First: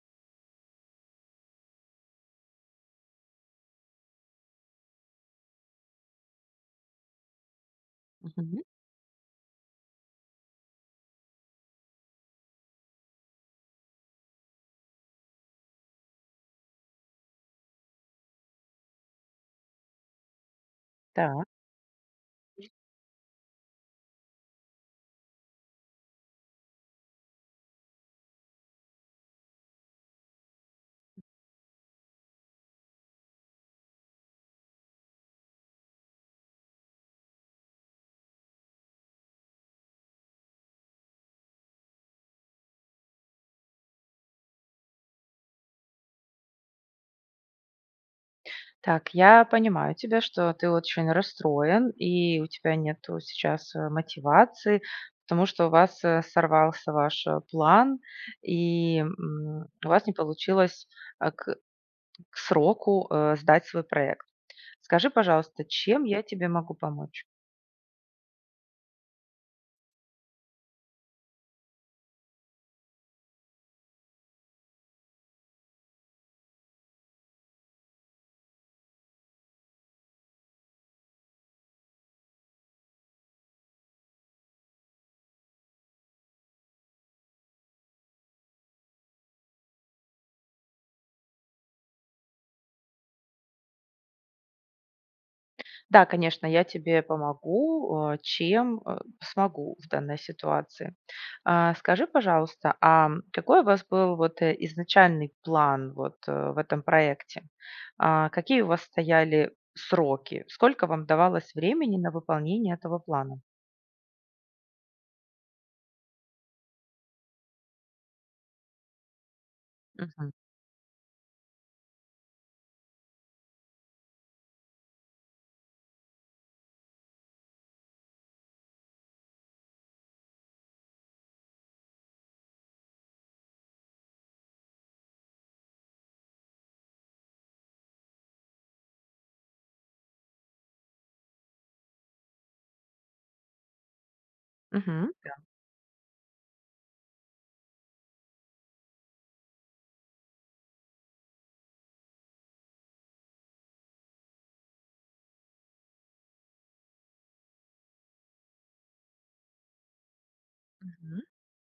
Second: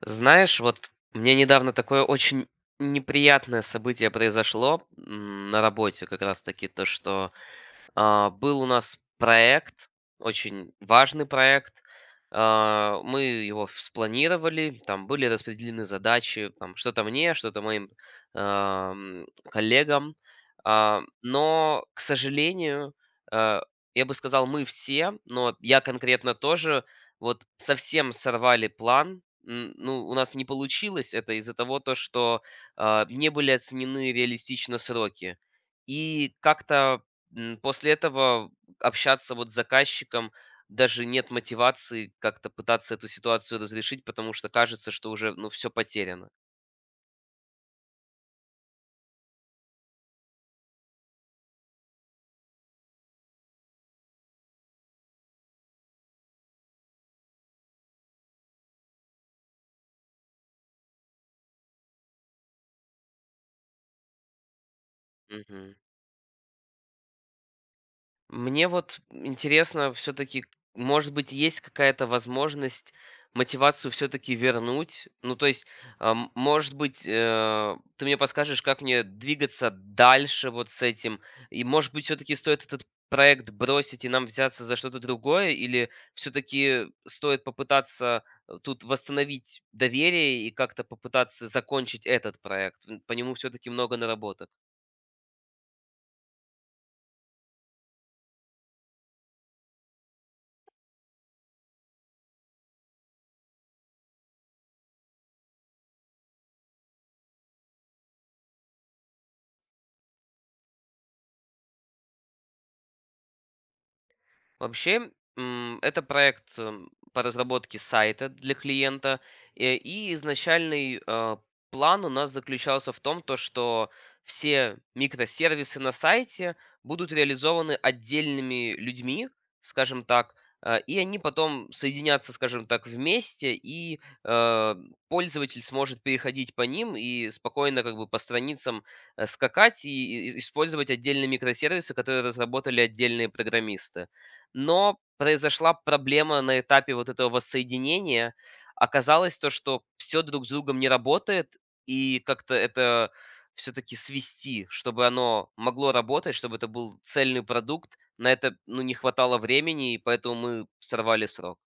Знаешь, вот мне недавно такое очень неприятное событие произошло на работе, как раз таки то, что был Мгм. у нас проект, очень важный проект. Мы его спланировали, там были распределены задачи, там что-то мне, что-то моим коллегам. А, Так, но, к сожалению, э, я бы сказал, мы все, но я конкретно тоже, вот совсем сорвали план. Ну, у нас не получилось это из-за того, то, что не были оценены реалистично сроки. И как-то после этого общаться вот с заказчиком даже нет мотивации как-то пытаться эту ситуацию разрешить, потому что кажется, что уже, ну, все потеряно. так, я понимаю тебя, что ты очень расстроен, и у тебя нету сейчас мотивации, потому что у вас сорвался ваш план, и у вас не получилось э, к, к сроку сдать свой проект. Скажи, пожалуйста, Мгм. чем я тебе могу помочь? Мне вот интересно, все-таки, может быть, есть какая-то возможность мотивацию все-таки вернуть? Ну, то есть, может быть, ты мне подскажешь, как мне двигаться дальше вот с этим? И, может быть, все-таки стоит этот проект бросить и нам взяться за что-то другое? Или все-таки стоит попытаться тут восстановить доверие и как-то попытаться закончить этот проект? По нему все-таки много наработок. Да, конечно, я тебе помогу, чем, смогу в данной ситуации. А, скажи, пожалуйста, а какой у вас был вот, изначальный план вот, в этом проекте? А, какие у вас стояли сроки? Сколько вам давалось времени на выполнение этого плана? Вообще, это проект по разработке сайта для клиента. И Мгм. изначальный план у нас заключался в том, то, что все микросервисы на сайте будут реализованы отдельными людьми, скажем так, и они потом соединятся, скажем так, вместе, и пользователь сможет переходить по ним и спокойно как бы по страницам скакать и использовать отдельные микросервисы, которые разработали отдельные программисты, но Мгм. произошла проблема на этапе вот этого воссоединения. Оказалось то, что все друг с другом не работает, и как-то это все таки свести, чтобы оно могло работать, чтобы это был цельный продукт. На это, ну, не хватало времени, и поэтому мы Мгм. сорвали срок.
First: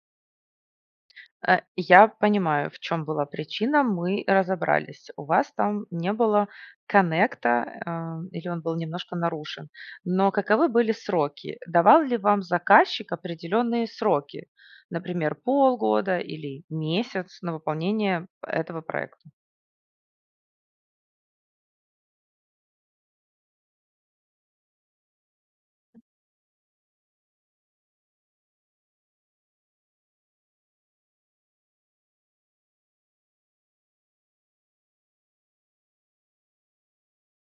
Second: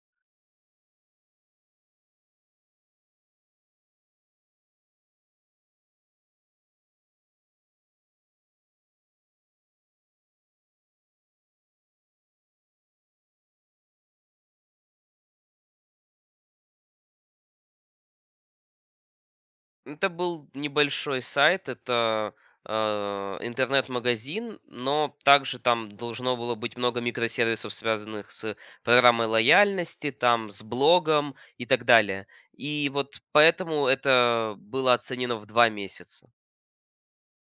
Я понимаю, в чем была причина, мы разобрались. У вас там не было коннекта, а, или он был немножко нарушен. Но каковы были сроки? Давал ли вам заказчик определенные сроки, например, полгода или месяц на выполнение этого проекта? Это был небольшой сайт, это интернет-магазин, но также там должно было быть много микросервисов, связанных с программой лояльности, там с блогом и так далее. И вот поэтому это было оценено в 2 месяца.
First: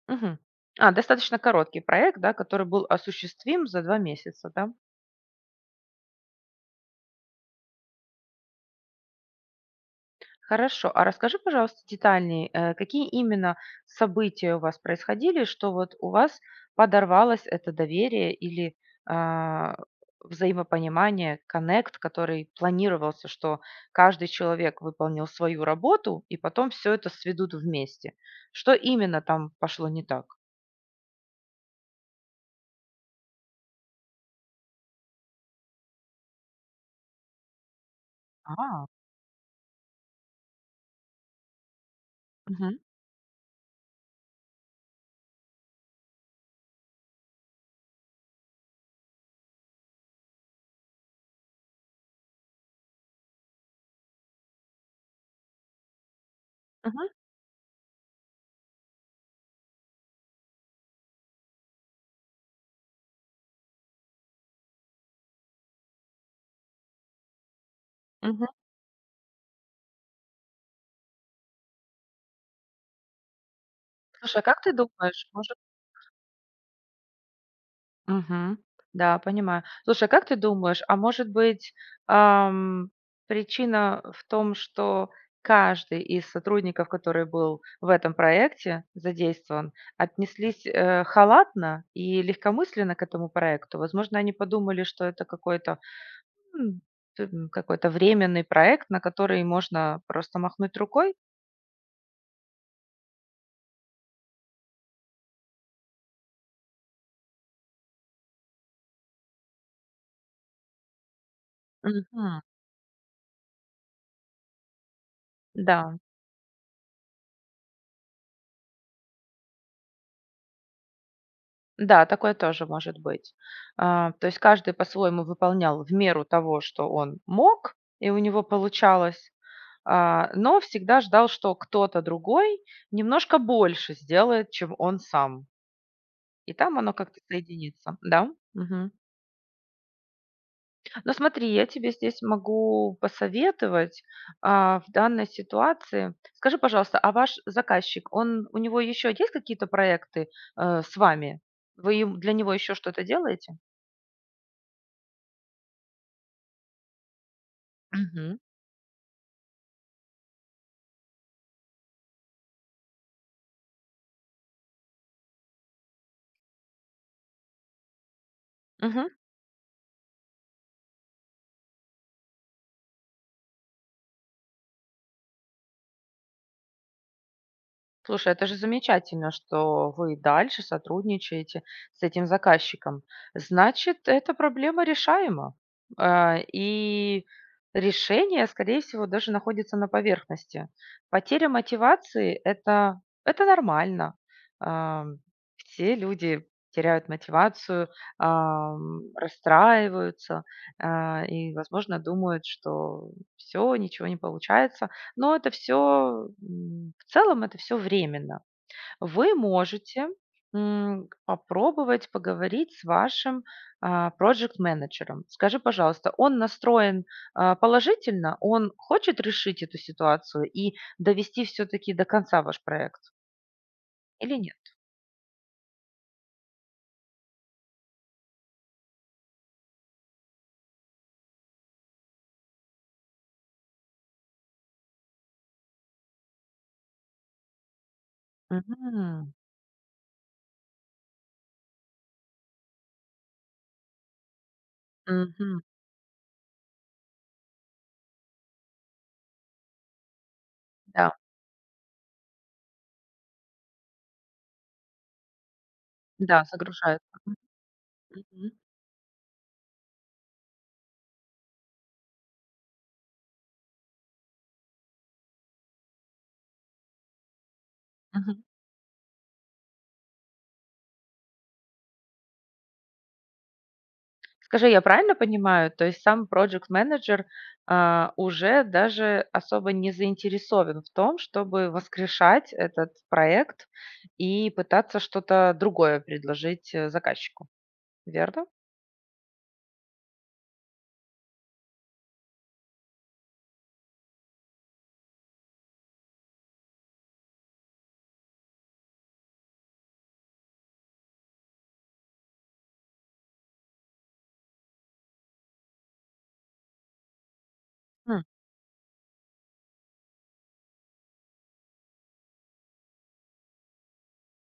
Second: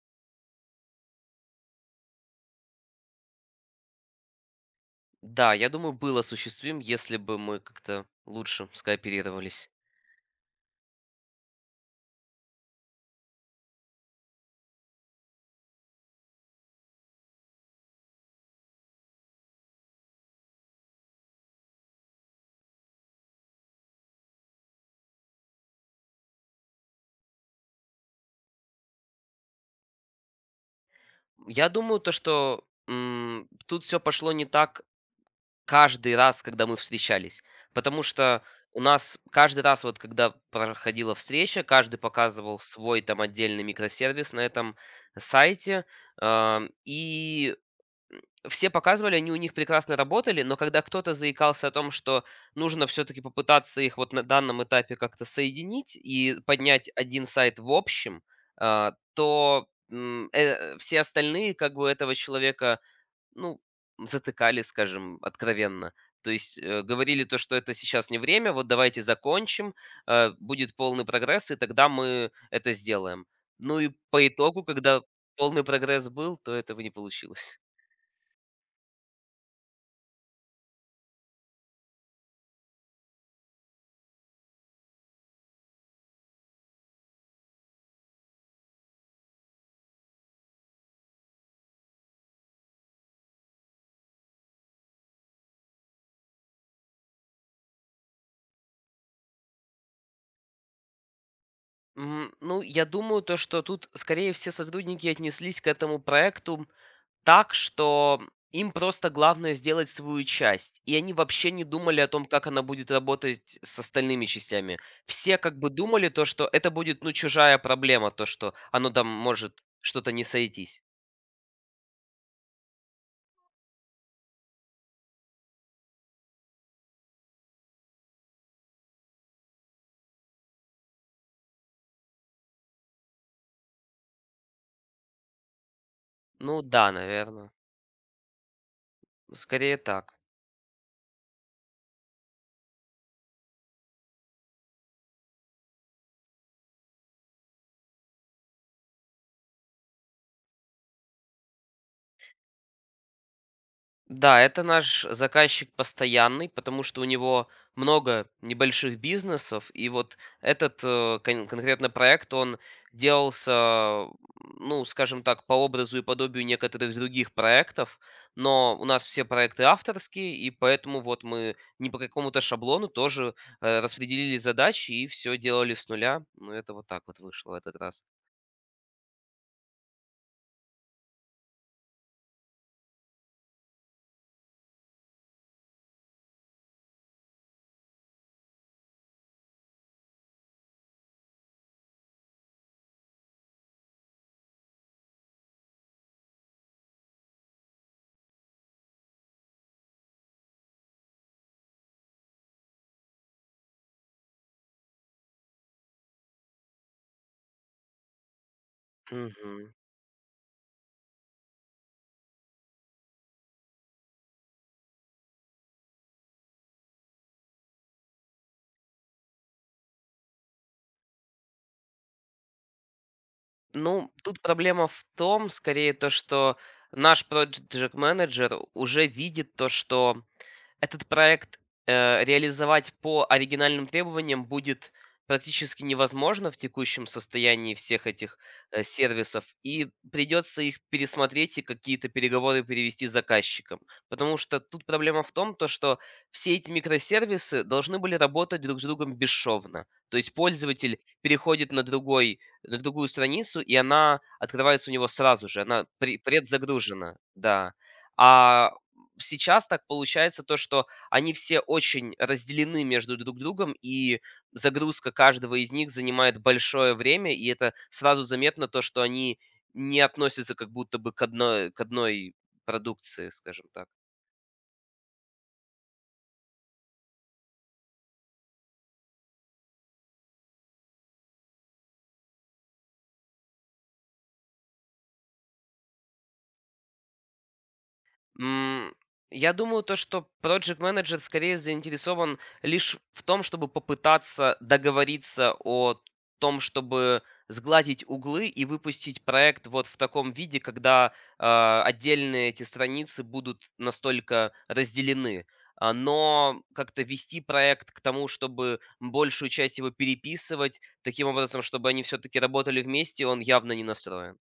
Мгм. А, достаточно короткий проект, да, который был осуществим за 2 месяца, да? Да, я думаю, был осуществим, если бы мы как-то лучше скооперировались. Хорошо. А расскажи, пожалуйста, детальнее, какие именно события у вас происходили, что вот у вас подорвалось это доверие или а, взаимопонимание, коннект, который планировался, что каждый человек выполнил свою работу, и потом все это сведут вместе. Что именно там пошло не так? Я думаю, то, что тут все пошло не так каждый раз, когда мы встречались. Потому что у А, нас каждый раз, вот когда проходила встреча, каждый показывал мгм, свой там отдельный микросервис на этом сайте. И все показывали, они у них прекрасно работали, но когда кто-то заикался о том, что нужно все-таки попытаться их вот на данном этапе как-то соединить и поднять мгм, один сайт в общем, то все остальные как бы этого человека, ну, затыкали, скажем, откровенно. То есть говорили то, что это сейчас не мгм. время, вот давайте закончим, будет полный прогресс, и тогда мы это сделаем. Ну и по Слушай, а как итогу, ты когда думаешь, может. полный прогресс был, то этого не получилось. Мгм. Да, понимаю. Слушай, а как ты думаешь, а может быть, ам, причина в том, что каждый из сотрудников, который был в этом проекте задействован, отнеслись, халатно и легкомысленно к этому проекту? Возможно, они подумали, что это м, какой-то временный проект, на который можно просто махнуть рукой? Ну, я думаю, то, что тут скорее все сотрудники отнеслись к этому проекту так, что им просто главное сделать свою часть. И они вообще не думали о том, Мгм. как она будет работать с остальными частями. Все как бы Да. думали то, что это будет, ну, чужая проблема, то, что оно там может что-то не сойтись. Да, такое тоже может быть. А, то есть каждый по-своему выполнял в меру того, что он мог, и у него получалось, но всегда ждал, что кто-то другой немножко больше сделает, чем он сам. И Ну там оно да, как-то наверное. соединится, да? Мгм. Скорее так. Но смотри, я тебе здесь могу посоветовать в данной ситуации. Скажи, пожалуйста, а ваш заказчик, он у него еще есть какие-то проекты с вами? Для него еще что-то делаете? Да, это наш заказчик постоянный, потому что у него много Мгм. небольших бизнесов, и вот этот конкретно проект, он делался, ну, скажем так, по образу и подобию некоторых других проектов, но у нас Мгм. все проекты авторские, и поэтому вот мы не по какому-то шаблону тоже распределили задачи и все делали с нуля. Ну, это вот так вот вышло в этот раз. Слушай, это же замечательно, что вы и дальше сотрудничаете с этим заказчиком. Значит, эта проблема решаема. И решение, скорее всего, даже находится на поверхности. Потеря мотивации — это нормально. Ам, Все люди теряют мотивацию, расстраиваются и, возможно, думают, что все, ничего не получается. Но это все, в целом, это все временно. Вы Мгм. можете, попробовать поговорить с вашим проект менеджером Скажи, пожалуйста, он настроен, положительно? Он хочет решить эту ситуацию и довести все таки до конца ваш проект Ну, или тут нет? проблема в том, скорее, то, что наш project менеджер уже видит то, что этот проект, реализовать по оригинальным требованиям будет практически невозможно в текущем состоянии всех этих, Мгм. сервисов, и придется их пересмотреть и какие-то переговоры перевести с заказчиком. Потому что тут проблема в том, Мгм. то что все эти микросервисы должны были работать друг с другом бесшовно. То есть пользователь Да, переходит на другой на другую страницу, и она открывается у него сразу же, она да, загружается. предзагружена, да. Мгм. А сейчас так получается то, что они все очень разделены между друг другом, и загрузка каждого из них занимает большое время, и это сразу Мгм. заметно то, что они не относятся как будто бы к одной продукции, скажем так. Скажи, я правильно понимаю, то есть сам проджект-менеджер, уже даже особо не заинтересован в том, чтобы воскрешать этот проект и пытаться что-то другое предложить, заказчику, верно? М, я думаю, то, что project менеджер скорее заинтересован лишь в том, чтобы попытаться договориться о том, чтобы сгладить углы и выпустить проект вот в таком виде, когда отдельные эти страницы будут настолько разделены. А, но как-то вести проект к М. тому, чтобы большую часть его переписывать, таким образом, чтобы они все-таки работали вместе, он явно не настроен.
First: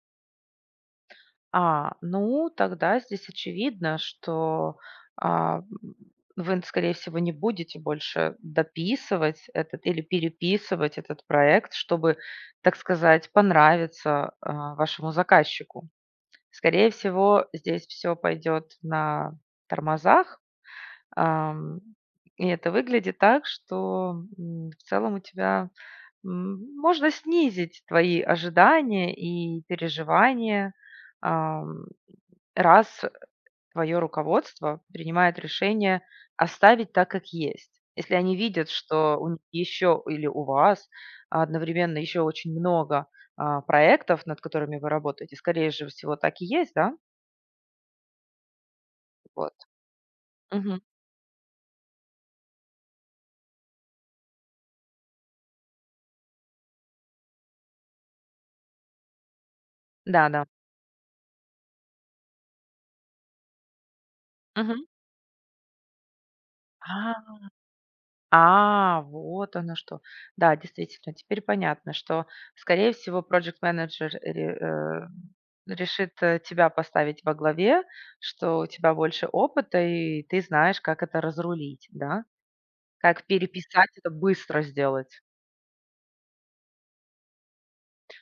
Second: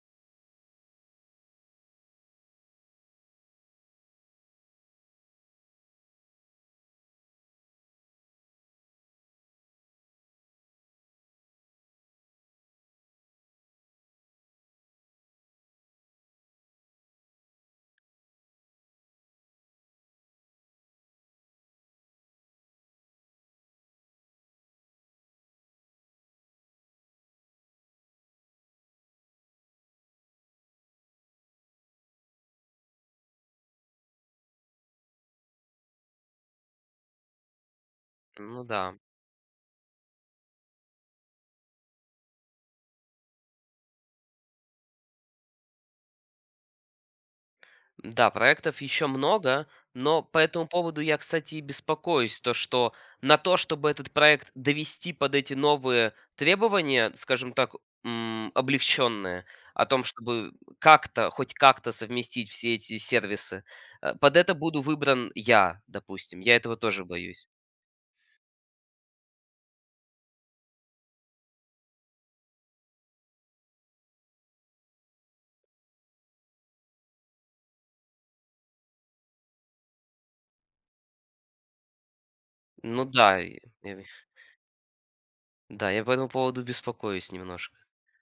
Ну тогда здесь очевидно, что, а, м, вы, скорее всего, не будете больше дописывать этот или переписывать этот проект, чтобы, так сказать, понравиться, вашему заказчику. Скорее всего, здесь все пойдет на тормозах, ам, и это выглядит так, что, в целом у тебя, можно снизить твои ожидания и переживания, ам, раз твое руководство принимает решение оставить так, как есть. Если они Ну видят, да. что у них еще или у вас одновременно еще очень много, проектов, над которыми вы работаете, скорее же всего так и есть, да? Да, проектов еще Вот. много, но по этому Мгм. поводу я, кстати, и беспокоюсь, то что на то, чтобы этот проект довести под эти новые требования, скажем так, облегченные, о том, Да-да. чтобы как-то, хоть как-то совместить все эти сервисы, под это буду Мгм. выбран я, допустим. Я этого тоже А, боюсь. Вот оно что. Да, действительно, теперь понятно, что, скорее всего, project менеджер решит, тебя поставить во главе, что у тебя больше опыта и ты знаешь, как это разрулить, да? Ну Как да, и- переписать и- это, быстро сделать. да, я по этому поводу беспокоюсь немножко.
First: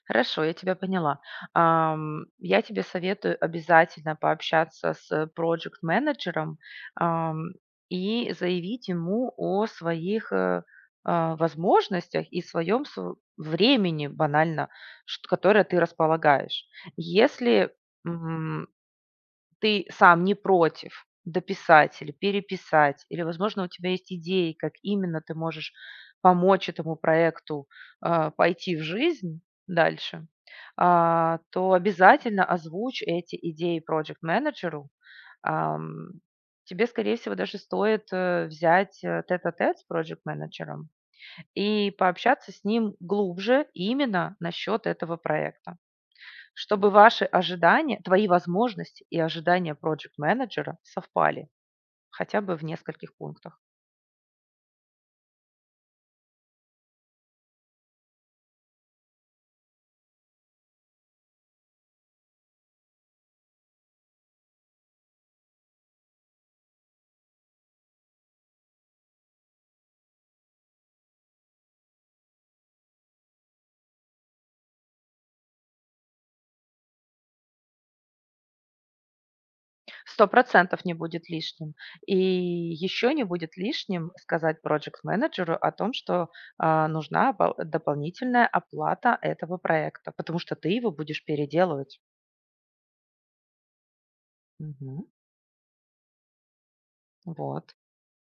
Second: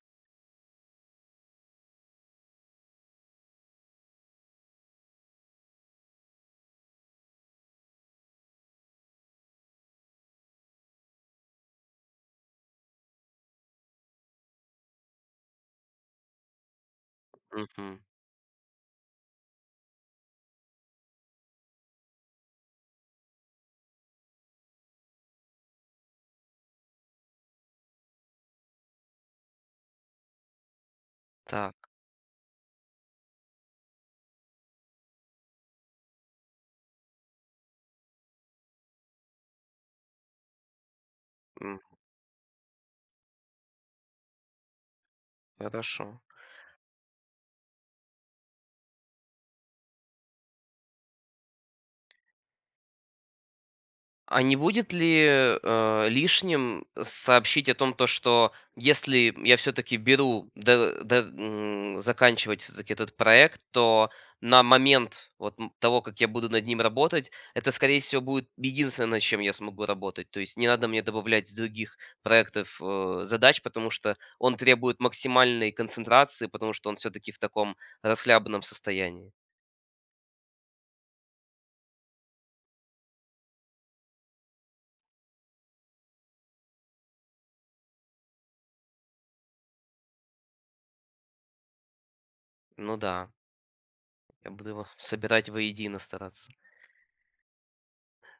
Хорошо, я тебя поняла. Я тебе советую обязательно пообщаться с проект менеджером и заявить ему о своих, возможностях и своем св времени банально, шт которое ты располагаешь. Если Мгм. ты сам не против дописать или переписать, или, возможно, у тебя есть идеи, как именно ты можешь помочь этому проекту, пойти в жизнь дальше, то Так, обязательно озвучь эти идеи project менеджеру. Ам, Тебе, скорее всего, даже стоит, взять, тет-а-тет с project менеджером м, и пообщаться с ним глубже именно насчет этого проекта. хорошо. Чтобы ваши ожидания, твои возможности и ожидания проджект-менеджера совпали хотя бы в нескольких пунктах. А не будет ли, лишним сообщить о том, то что если я все-таки беру да, заканчивать всё-таки этот проект, то на момент того, как я буду над ним работать, это, скорее всего, будет единственное, над чем я смогу работать. То есть не надо мне добавлять с других проектов, задач, потому что он требует максимальной концентрации, потому что он все-таки в таком расхлябанном состоянии. 100% не будет лишним. И еще не будет лишним сказать проджект-менеджеру о том, что нужна дополнительная оплата этого проекта, потому что ты его будешь переделывать. Ну да, я буду его Мгм. собирать воедино стараться. Вот.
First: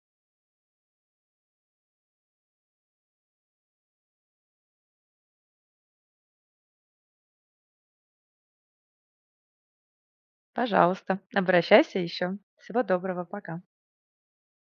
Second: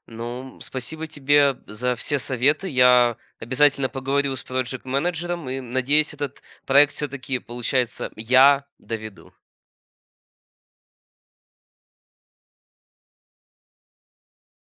Ну, спасибо тебе за все советы. Я обязательно поговорю с проект-менеджером и надеюсь, этот проект все-таки, получается, я доведу. Пожалуйста, обращайся еще. Всего доброго, пока.